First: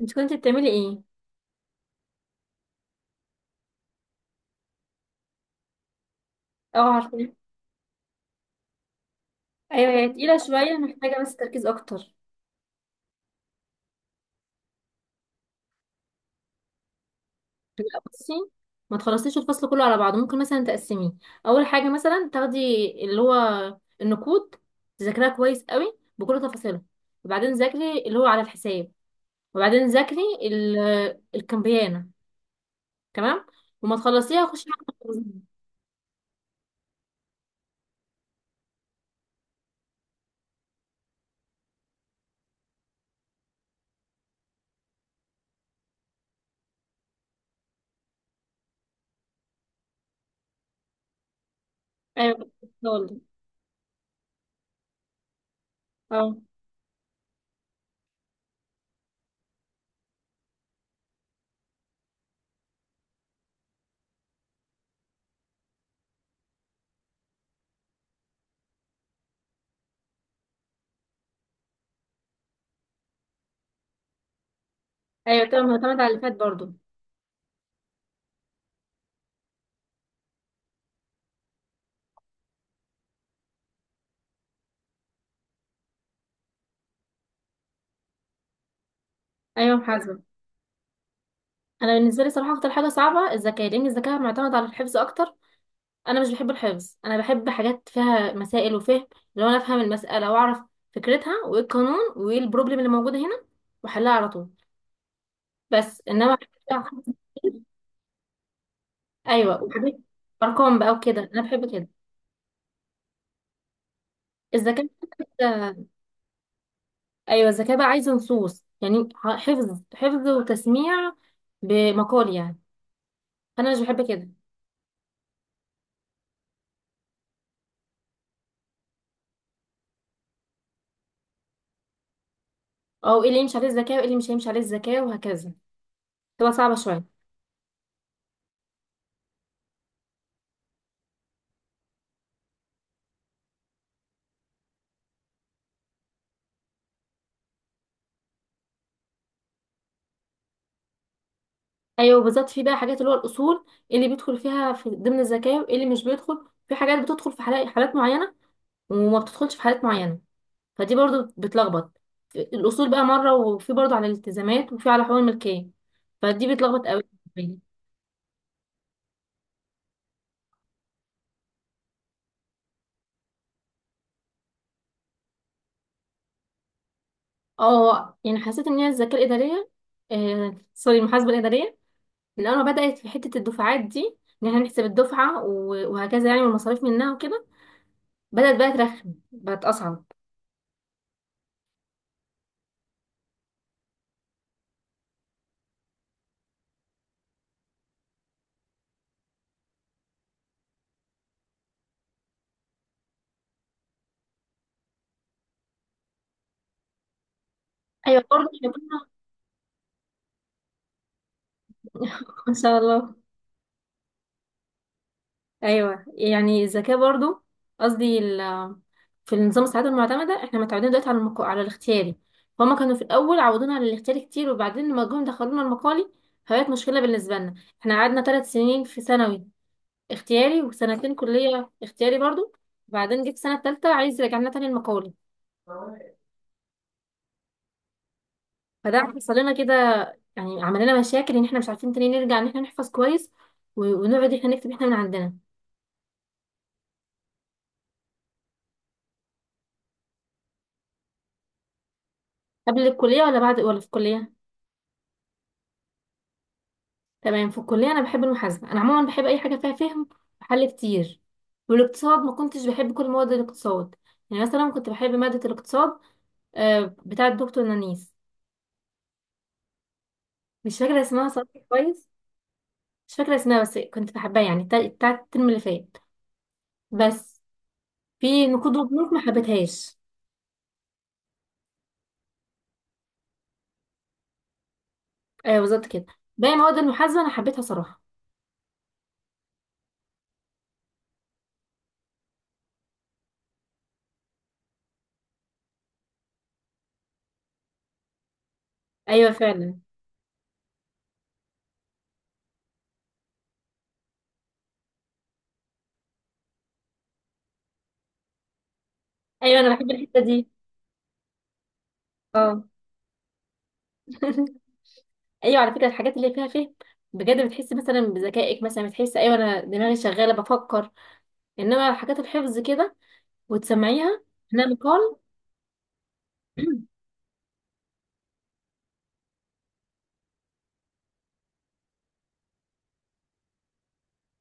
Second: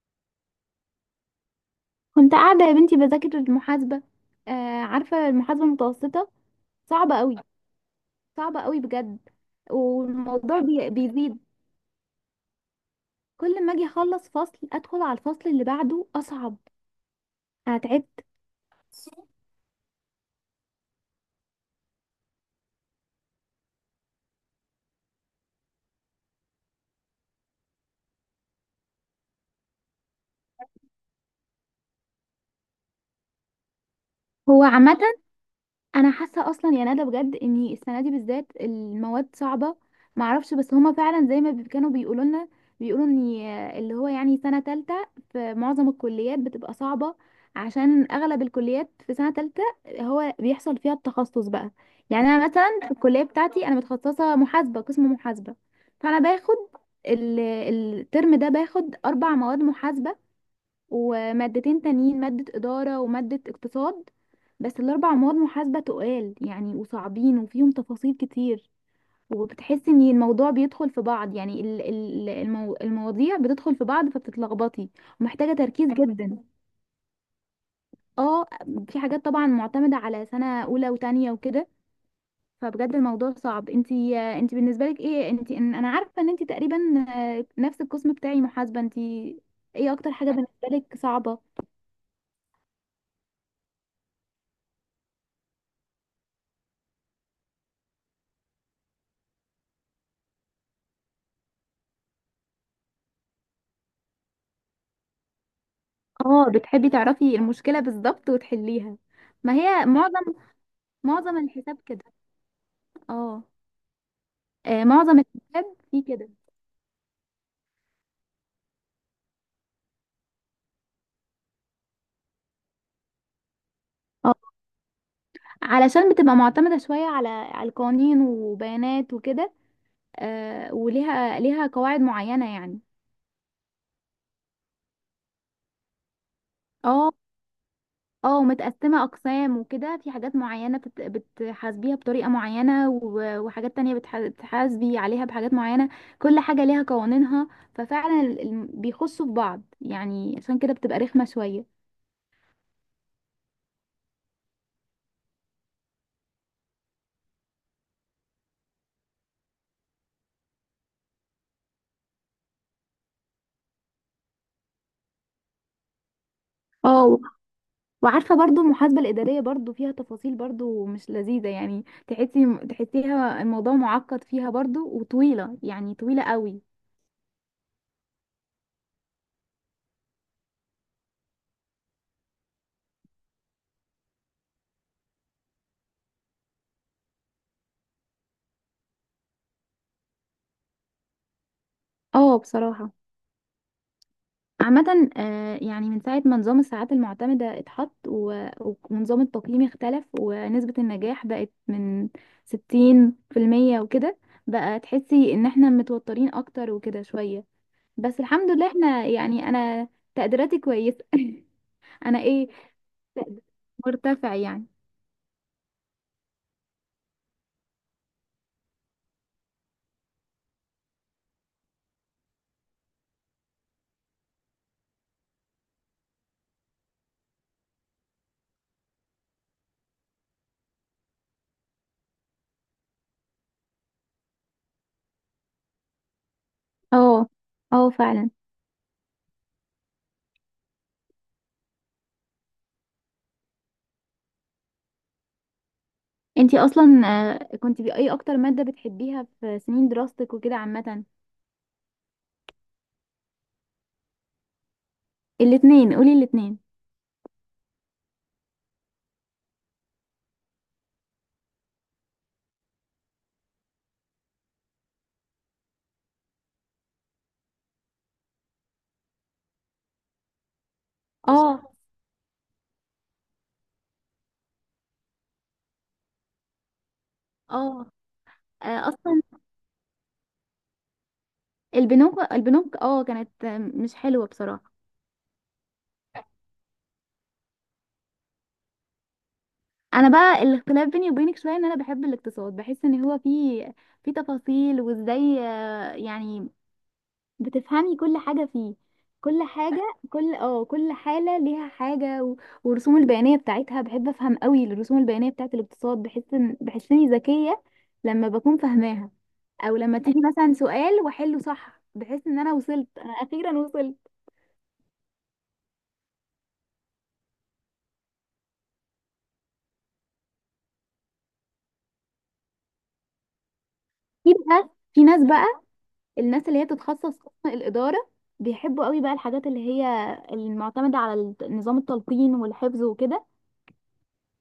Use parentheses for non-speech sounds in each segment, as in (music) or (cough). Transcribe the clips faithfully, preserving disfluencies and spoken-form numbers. انت كنت بتعملي ايه؟ كنت قاعدة يا بنتي بذاكر المحاسبة. آه، عارفة المحاسبة المتوسطة؟ اه، صعبة عارفه. قوي. صعبة قوي بجد. ايوه، هي تقيله والموضوع شويه، بي محتاجه بس بيزيد. تركيز اكتر. كل ما اجي اخلص فصل ادخل على الفصل اللي بعده اصعب. انا لا، تعبت. بصي، ما تخلصيش الفصل كله على بعضه، ممكن مثلا تقسميه. اول حاجه مثلا تاخدي اللي هو النقود، تذاكريها كويس قوي بكل تفاصيلها، وبعدين ذاكري اللي هو على الحساب، وبعدين ذاكري ال- الكمبيانه. تمام، وما تخلصيها هو خشي على عامة التخزين. انا حاسه اصلا، يعني انا بجد ان السنه دي بالذات المواد صعبه. معرفش، بس هما فعلا زي ما بي- كانوا بيقولوا لنا. بيقولوا ان اللي هو يعني سنه تالتة في معظم الكليات بتبقى صعبه، عشان اغلب الكليات في سنه تالتة هو بيحصل فيها التخصص بقى. يعني ايوه، انا كنت مثلا لسه في هقولك. الكليه بتاعتي انا متخصصه محاسبه، قسم محاسبه. فانا اه، باخد ال- الترم ده باخد اربع مواد محاسبه، ومادتين تانيين: مادة إدارة ومادة اقتصاد. بس الأربع مواد محاسبة تقال يعني، وصعبين، وفيهم تفاصيل كتير. وبتحسي ان الموضوع بيدخل في بعض، يعني ال- ال- المو... المواضيع بتدخل في بعض فبتتلخبطي. ايوه، ومحتاجة تمام، تركيز معتمد على اللي فات جدا. برضه. اه، في حاجات طبعا معتمدة على سنة أولى وتانية وكده. فبجد الموضوع صعب. انتي انتي بالنسبة لك ايه؟ انتي ان- انا عارفة ان انتي تقريبا آه، نفس القسم بتاعي، محاسبة انتي. ايوه، ايه اكتر محاسبه. حاجة بالنسبة لك صعبة؟ انا بالنسبه لي صراحه اكتر حاجه صعبه الذكاء، لان الذكاء معتمد على الحفظ اكتر. انا مش بحب الحفظ، انا بحب حاجات فيها مسائل وفهم. لو انا افهم المساله واعرف فكرتها وايه القانون وايه البروبلم اللي موجوده هنا واحلها على طول. بس انما (laughs) حاجات اه، فيها بتحبي حفظ تعرفي كتير. المشكلة بالظبط وتحليها. ما ايوه، هي وحاجات معظم ارقام بقى وكده، معظم انا بحب الحساب كده. كده. اه، آه، الذكاء. معظم الحساب فيه كده. ايوه، الذكاء بقى عايز نصوص، يعني ح- حفظ حفظ وتسميع، بمقال يعني. انا مش بحب كده. اه، علشان بتبقى معتمدة شوية على على القوانين وبيانات وكده. آه، وليها ليها قواعد معينة يعني. او ايه اللي يمشي عليه الذكاء وايه اللي مش هيمشي عليه الذكاء وهكذا، تبقى صعبه اه. شويه. اه، متقسمة أقسام وكده. في حاجات معينة بت- بتحاسبيها بطريقة معينة، و- وحاجات تانية بتح- بتحاسبي عليها بحاجات معينة. كل حاجة ليها قوانينها. ففعلا ال- ال- بيخشوا في بعض يعني، عشان كده بتبقى رخمة شوية. ايوه بالظبط، في بقى حاجات اللي هو الاصول، اللي بيدخل فيها في ضمن الزكاه واللي مش بيدخل. في حاجات بتدخل في حالا- حالات معينه وما بتدخلش في حالات معينه، فدي برضو بتلخبط. الاصول بقى مره، وفي برضو على الالتزامات، وفي على حقوق الملكيه، فدي بتلخبط قوي. اه و- وعارفه برضو المحاسبه الاداريه برضو فيها تفاصيل برضو مش لذيذه، يعني تحسي تحسيها الموضوع معقد فيها برضو وطويله، يعني طويله قوي. اه يعني حسيت ان هي الزكاه الاداريه، آه سوري المحاسبه الاداريه، من اول ما بدات في حته الدفعات دي، ان احنا نحسب الدفعه و- وهكذا يعني، والمصاريف منها وكده، بدات بقى ترخم، بقت اصعب. اه بصراحه. عامه آه، يعني من ساعه ما نظام الساعات المعتمده اتحط و- ونظام التقييم اختلف ونسبه النجاح بقت من ستين في المية وكده، بقى تحسي ان احنا متوترين اكتر وكده شويه. بس ايوه برضه الحمد لله احنا احنا كنا. يعني انا تقديراتي كويسه (laughs) انا ايه، ان شاء الله. مرتفع يعني. ايوه يعني الذكاء برضو، قصدي ال- في النظام السعاده المعتمده احنا متعودين دلوقتي على المق... على الاختياري، فهم كانوا في الاول عودونا على الاختياري كتير، وبعدين لما جم دخلونا المقالي، فبقت مشكله بالنسبه لنا. احنا قعدنا ثلاث سنين في ثانوي اختياري، وسنتين كليه اختياري برضو، وبعدين جيت السنه الثالثه عايز يرجعنا تاني المقالي. اه. اه فعلا. فده حصل لنا كده، يعني عمل لنا مشاكل ان احنا مش عارفين تاني نرجع ان احنا نحفظ كويس، و- ونقعد احنا نكتب احنا من عندنا. انتي اصلا آه، كنتي باي اكتر مادة بتحبيها في سنين دراستك وكده عامة؟ قبل الكليه ولا بعد ولا في الكليه؟ الاتنين، قولي الاتنين. تمام، في الكلية أنا بحب المحاسبة، أنا عموما بحب أي حاجة فيها فهم وحل كتير. والاقتصاد ما كنتش بحب كل مواد الاقتصاد، يعني مثلا كنت بحب مادة الاقتصاد آه، بتاعة الدكتور نانيس، مش فاكرة اسمها صراحة اه. كويس. مش فاكرة اسمها بس كنت بحبها، يعني بتاع- بتاعة الترم اللي فات بس. اه في نقود آه، وبنوك ما اصلا حبيتهاش. البنوك البنوك اه كانت آه، مش حلوة بصراحة. أيوة بالظبط كده، باقي مواد المحاسبة أنا حبيتها صراحة. انا بقى الاختلاف بيني وبينك شوية ان انا بحب الاقتصاد. بحس ان هو فيه في تفاصيل، وازاي آه، يعني بتفهمي كل حاجة فيه. أيوة كل فعلا. حاجة، كل اه كل حالة ليها حاجة و... والرسوم البيانية بتاعتها بحب افهم قوي الرسوم البيانية بتاعت الاقتصاد. بحس ان بحس اني ذكية لما بكون فاهماها. أيوة أنا او بحب لما الحتة تيجي دي. مثلا سؤال واحله صح بحس ان انا اه. وصلت انا اخيرا وصلت. (laughs) ايوه على فكره، الحاجات اللي فيها فهم بجد بتحسي مثلا بذكائك، مثلا بتحسي ايوه انا دماغي شغاله بفكر. انما الحاجات الحفظ كده وتسمعيها، في انها بقى في مقال. ناس بقى، الناس اللي هي (clears throat) بتتخصص قسم الإدارة بيحبوا قوي بقى الحاجات اللي هي المعتمدة على الت- نظام التلقين والحفظ وكده.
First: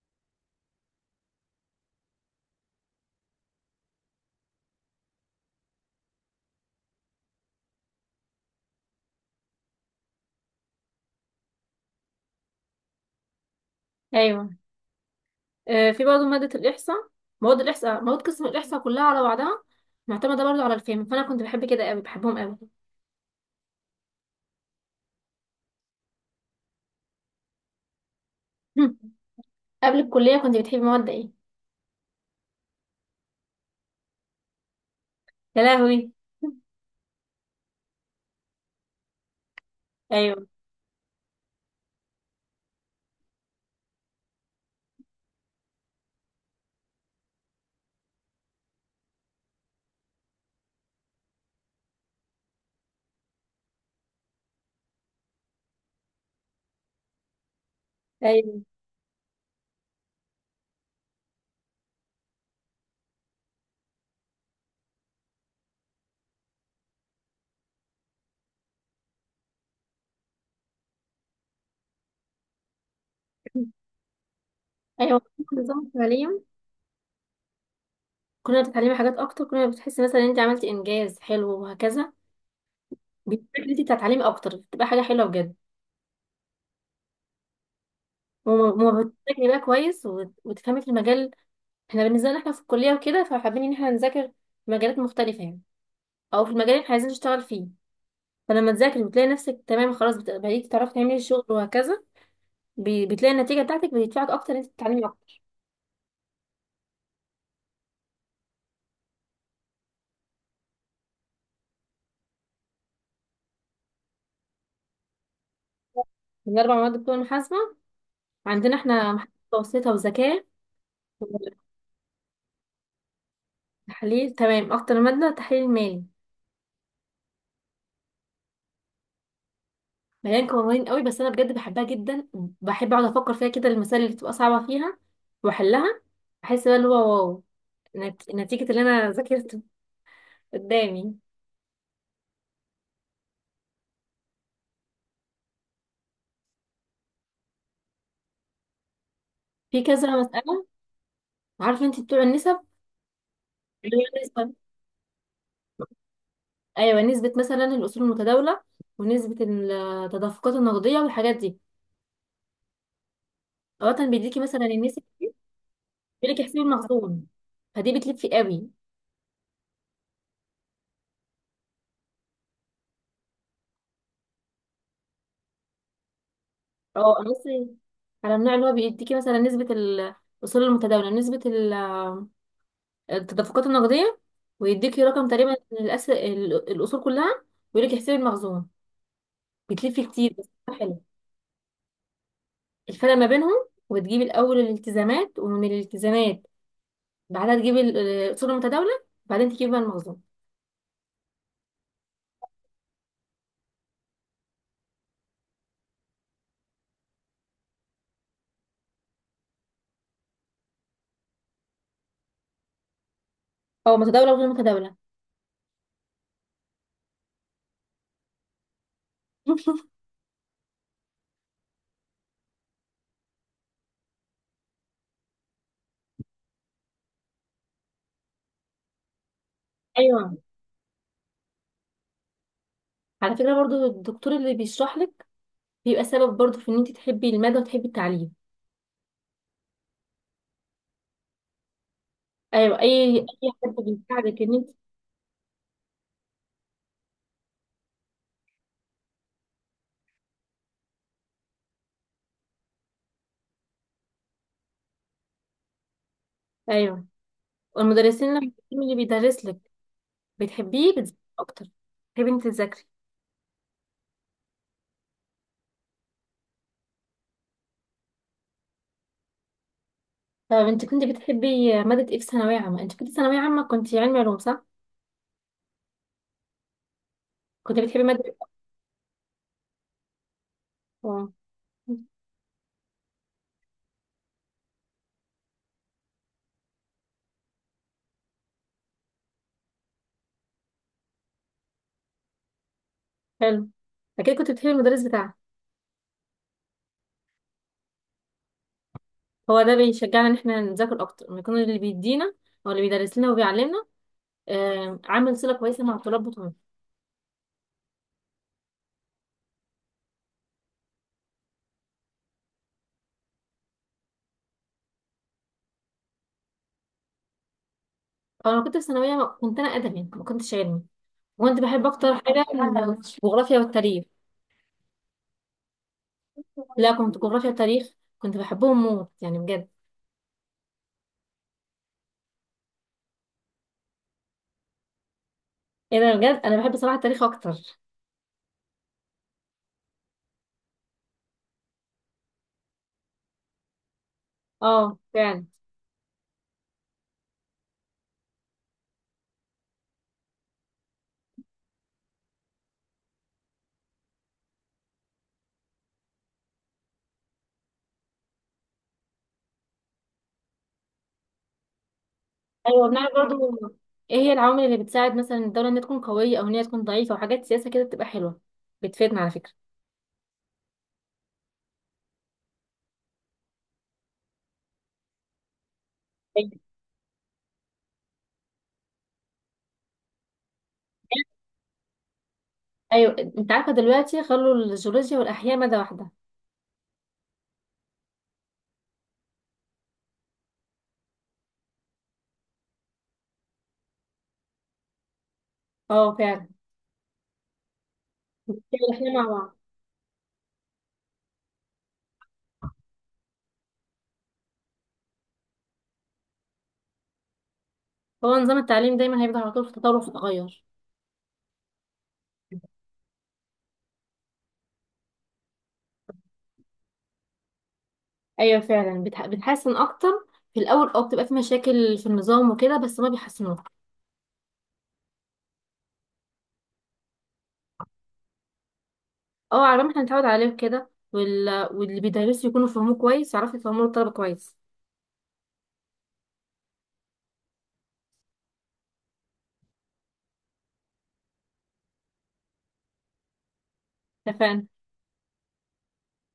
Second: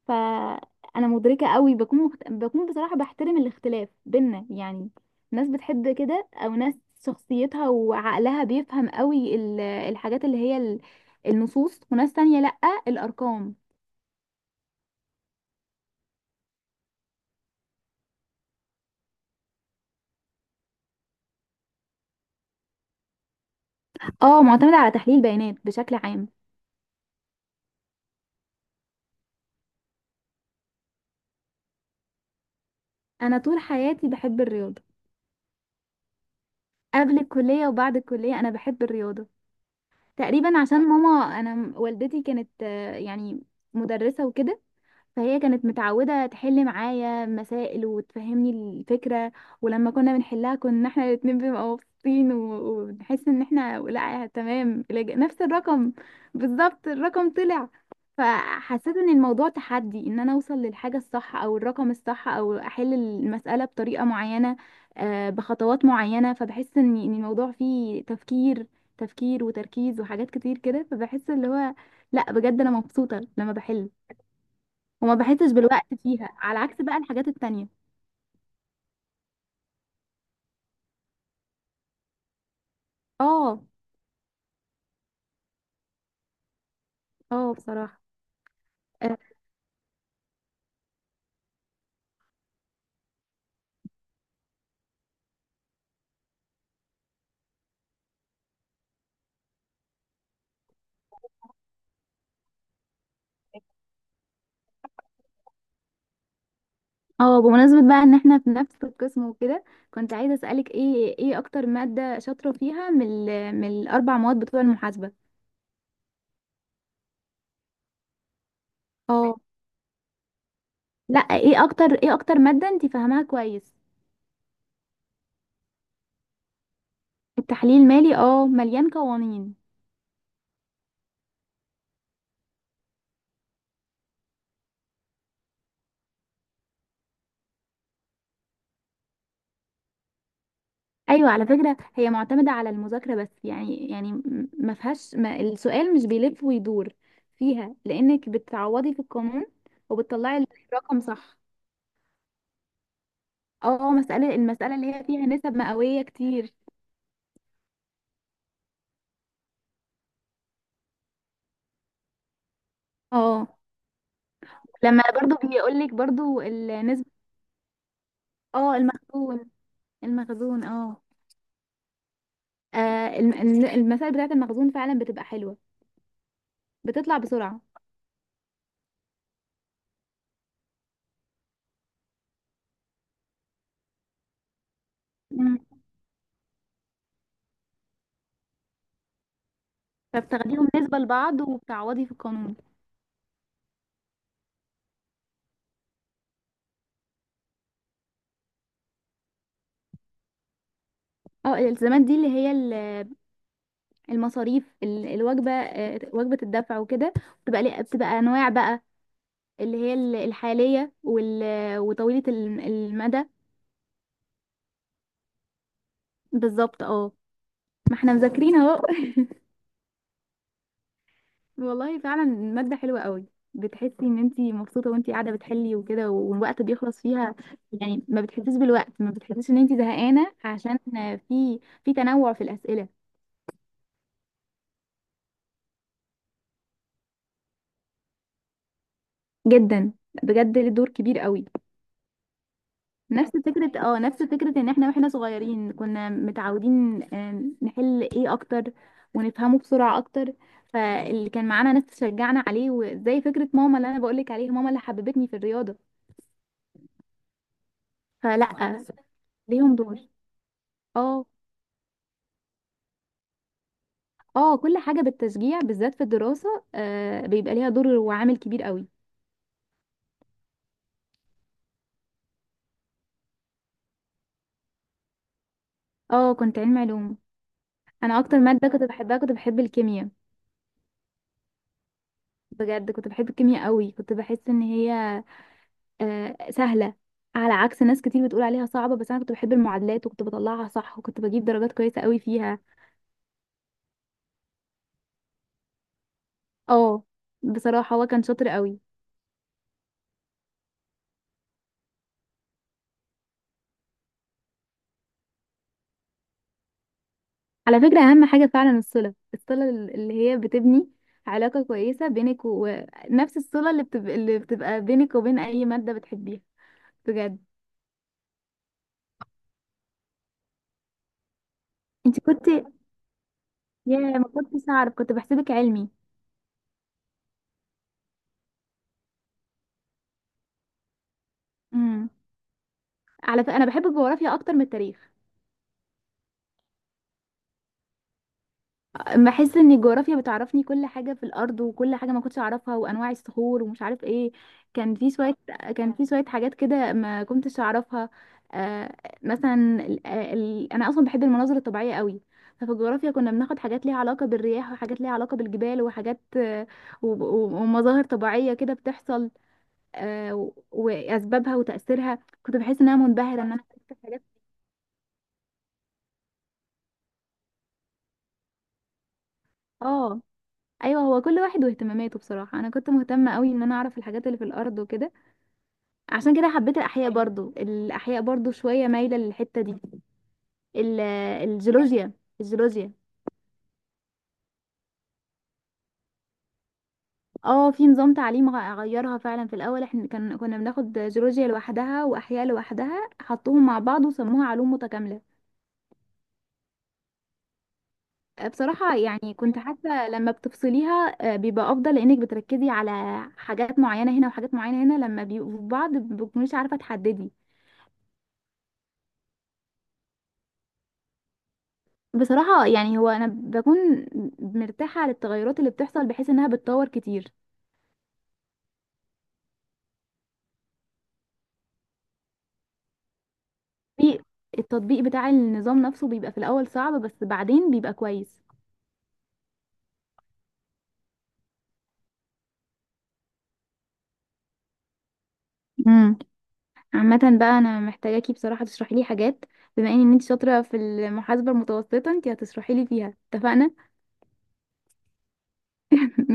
فانا مدركه قوي، بكون مخت... بكون بصراحه بحترم الاختلاف بينا يعني. ناس بتحب كده او ناس شخصيتها وعقلها بيفهم قوي ال- الحاجات اللي هي ال- النصوص، وناس تانية لأ، الأرقام. ايوه. آه في برضه ماده الاحصاء، مواد الاحصاء، مواد قسم الاحصاء كلها على بعضها معتمده برضه على الفهم، فانا كنت بحب كده قوي، بحبهم قوي. اه، معتمدة على تحليل بيانات بشكل عام. (clears throat) (laughs) قبل الكليه كنت بتحبي مواد ايه؟ أنا طول حياتي بحب الرياضة. يا لهوي. (clears throat) قبل الكلية وبعد الكلية أنا بحب الرياضة. (laughs) ايوه، تقريبا عشان ماما، أنا والدتي كانت آه، يعني مدرسة وكده، فهي كانت متعودة تحل معايا مسائل وتفهمني الفكرة. ولما كنا بنحلها كنا احنا الاتنين بنبقى مبسوطين و- ونحس ان احنا، لا تمام الإج- نفس الرقم بالظبط، الرقم طلع. ايوه، فحسيت ان الموضوع تحدي، ان انا اوصل للحاجة الصح او الرقم الصح او احل المسألة بطريقة معينة، آه، بخطوات معينة. فبحس ان إن الموضوع فيه تفكير، تفكير وتركيز وحاجات كتير كده. فبحس اللي هو، لا بجد انا مبسوطة لما بحل، وما ايوه. بحسش نظام بالوقت فيها، التعليم، على عكس بقى الحاجات التانية. كنا بتتعلمي حاجات اكتر، كنا بتحسي مثلا ان انت عملتي انجاز حلو وهكذا، اه. بتفيدك انت تتعلمي اكتر، بتبقى حاجه حلوه بجد. اه بصراحة. وما اه بتذاكري بقى كويس وت- وتفهمي في المجال. احنا بالنسبه لنا احنا في الكليه وكده، فحابين ان احنا نذاكر في مجالات مختلفه يعني، او في المجال اللي احنا عايزين نشتغل فيه. فلما تذاكري وتلاقي نفسك تمام خلاص، بت- بقيتي تعرفي تعملي الشغل وهكذا، ب- بتلاقي النتيجه بتاعتك بتدفعك اكتر ان انت تتعلمي اكتر. آه، بمناسبة بقى ان احنا في نفس القسم وكده، كنت عايزة اسألك ايه، ايه اكتر مادة شاطرة فيها من ال- من الاربع مواد بتوع المحاسبة؟ من اربع مواد بتوع المحاسبه، عندنا احنا محاسبه اه متوسطه وذكاء لا، ايه اكتر ايه اكتر مادة انت فاهماها كويس؟ وتحليل. تمام، اكتر ماده تحليل مالي، التحليل المالي اه مليان قوانين. مليان قوانين قوي بس انا بجد بحبها جدا. بحب اقعد افكر فيها كده، المسائل اللي بتبقى صعبه فيها واحلها، بحس بقى اللي هو واو، نت- نتيجه اللي انا ذاكرته قدامي ايوه على فكرة هي معتمدة على المذاكرة بس يعني، يعني م- ما فيهاش ما السؤال مش بيلف ويدور فيها، لانك بتعوضي في القانون في كذا وبتطلعي مساله. الرقم صح. عارفه انت بتوع النسب، اه، اللي هي مسألة النسبه. المسألة اللي هي فيها نسب مئوية كتير. ايوه نسبه، مثلا الاصول المتداوله، ونسبه التدفقات النقديه، والحاجات دي، اه، اوقات بيديكي مثلا النسب، لما برضو بيقولك بيقول لك برضو احسبي النسبة. المخزون. فدي بتلف في قوي. اه المخزون. المخزون اه. آه، الم- الم- المسائل بتاعة المخزون فعلا بتبقى حلوة، بتطلع اه انا بسرعة. بصي على النوع اللي هو بيديكي مثلا نسبه الاصول المتداوله، نسبه التدفقات النقدية، ويديكي رقم تقريبا مم. الأس... ال- الأصول كلها، ويقولك احسبي المخزون. بتلفي كتير بس فبتاخديهم بتبقى نسبة حلو. لبعض وبتعوضي في القانون. الفرق ما بينهم وتجيبي الأول الالتزامات، ومن الالتزامات بعدها تجيبي ال- الأصول المتداولة، بعدين تجيبي بقى المخزون. اه الالتزامات دي اللي هي ال- المصاريف، ال- الوجبة آه، وجبة الدفع وكده. بتبقى ليه- بتبقى أنواع بقى، اللي هي ال- الحالية، وال- وطويلة الم- المدى. أو متداولة وغير متداولة. بالظبط اه. ما احنا مذاكرين اهو. والله فعلا مادة حلوة قوي. بتحسي ان انتي مبسوطة وانتي قاعدة بتحلي وكده والوقت بيخلص فيها. يعني ما بتحسيش بالوقت، ما بتحسيش ان انتي زهقانة، أيوه عشان في في تنوع في الأسئلة. على فكرة، برضو الدكتور اللي بيشرح لك بيبقى سبب برضو في إن أنت تحبي المادة وتحبي التعليم. جدا، بجد له دور كبير قوي. أيوه، أي نفس أي فكرة، حد اه نفس بيساعدك إن فكرة أنت. ان احنا واحنا صغيرين كنا متعودين آم، نحل ايه اكتر ونفهمه بسرعة اكتر. فاللي كان معانا ناس تشجعنا عليه، وزي فكرة ماما اللي انا بقولك عليها، ماما اللي حببتني في الرياضة. أيوه، والمدرسين فلا، اللي اللي بيدرس لك ليهم دور. بتحبيه بتذاكري اه. أكتر، تحبي أنت تذاكري. اه كل حاجة بالتشجيع بالذات في الدراسة آه بيبقى ليها دور وعامل كبير قوي. طب انت كنت بتحبي مادة ايه في ثانوية عامة؟ انت كنت ثانوية عامة كنت علمي علوم صح؟ اه، كنت علم علوم. كنت بتحبي انا مادة. اكتر مادة كنت بحبها كنت بحب الكيمياء. اه. بجد كنت بحب الكيمياء قوي، كنت بحس ان هي آه سهلة، على عكس ناس كتير بتقول عليها صعبة. بس انا كنت بحب المعادلات وكنت بطلعها صح وكنت بجيب درجات كويسة قوي فيها. حلو، اكيد كنت بتحبي المدرس بتاعك. اه بصراحة هو كان شاطر قوي. هو ده بيشجعنا ان احنا نذاكر اكتر، ان يكون اللي بيدينا او اللي بيدرس لنا وبيعلمنا آه، عامل صلة كويسة مع الطلاب بتوعنا. على فكرة اهم حاجة فعلا الصلة، الصلة اللي هي بتبني علاقة كويسة بينك، ونفس الصلة اللي بتبقى, اللي بتبقى بينك وبين اي مادة بتحبيها، بجد. انا كنت في ثانوية ما- كنت انا ادبي ما كنتش علمي، وكنت بحب اكتر انت حاجة كنت، الجغرافيا يا والتاريخ. ما كنتش اعرف، كنت بحسبك علمي. لا كنت جغرافيا وتاريخ، كنت بحبهم موت يعني بجد. امم، على فكره انا بحب الجغرافيا اكتر من التاريخ. ايه ده، بجد انا بحب صراحة التاريخ اكتر. بحس ان الجغرافيا بتعرفني كل حاجه في الارض، وكل حاجه ما كنتش اعرفها، وانواع الصخور ومش عارف ايه. كان اه في شويه فعلا. كان في شويه حاجات كده ما كنتش اعرفها. آه، مثلا ال... آه، ال... انا اصلا بحب المناظر الطبيعيه قوي. ففي الجغرافيا كنا بناخد حاجات ليها علاقه بالرياح، وحاجات ليها علاقه بالجبال، وحاجات آه، و... و- ومظاهر طبيعيه كده بتحصل، آه، و- واسبابها وتاثيرها. كنت بحس ايوه ان انا بنعرف منبهره برضو ان انا عرفت ايه حاجات. هي العوامل اللي بتساعد مثلا الدوله انها تكون قويه او ان هي تكون ضعيفه، وحاجات سياسه كده بتبقى حلوه، بتفيدنا على فكره. اه ايوه، هو كل واحد واهتماماته. بصراحه انا كنت مهتمه قوي ان انا اعرف الحاجات اللي في الارض وكده. عشان كده ايوه. حبيت الاحياء برضو، الاحياء برضو شويه مايله للحته دي. ال- الجيولوجيا، الجيولوجيا. أيوة، انت عارفه دلوقتي خلوا الجيولوجيا والاحياء ماده واحده. اه، في نظام تعليم غ- غيرها فعلا. في الاول احنا كان كنا بناخد جيولوجيا لوحدها واحياء لوحدها، حطوهم مع بعض وسموها علوم متكامله. اه فعلا، بصراحة الاحياء مع يعني بعض. كنت حاسة لما بتفصليها آه، بيبقى أفضل، لأنك بتركزي على حاجات معينة هنا وحاجات معينة هنا. لما بيبقوا في بعض مبتكونيش عارفة تحددي. هو نظام التعليم دايما هيبقى على طول في تطور وفي تغير. بصراحة يعني هو أنا بكون مرتاحة للتغيرات اللي بتحصل، بحيث إنها بتطور كتير. ايوه فعلا، بتح... بتحسن اكتر. في الاول اه بتبقى في مشاكل في النظام وكده بس ما بيحسنوه. في التطبيق بتاع النظام نفسه بيبقى في الأول صعب، بس بعدين بيبقى كويس. اه، على ما احنا نتعود عليه كده وال... واللي بيدرسوا يكونوا فاهموه كويس يعرفوا يفهموا الطلبه كويس. امم. عامة بقى أنا محتاجاكي بصراحة تشرحي لي حاجات. بما إن أنت شاطرة في المحاسبة المتوسطة، أنت هتشرحي لي فيها، اتفقنا. اتفقنا. (laughs)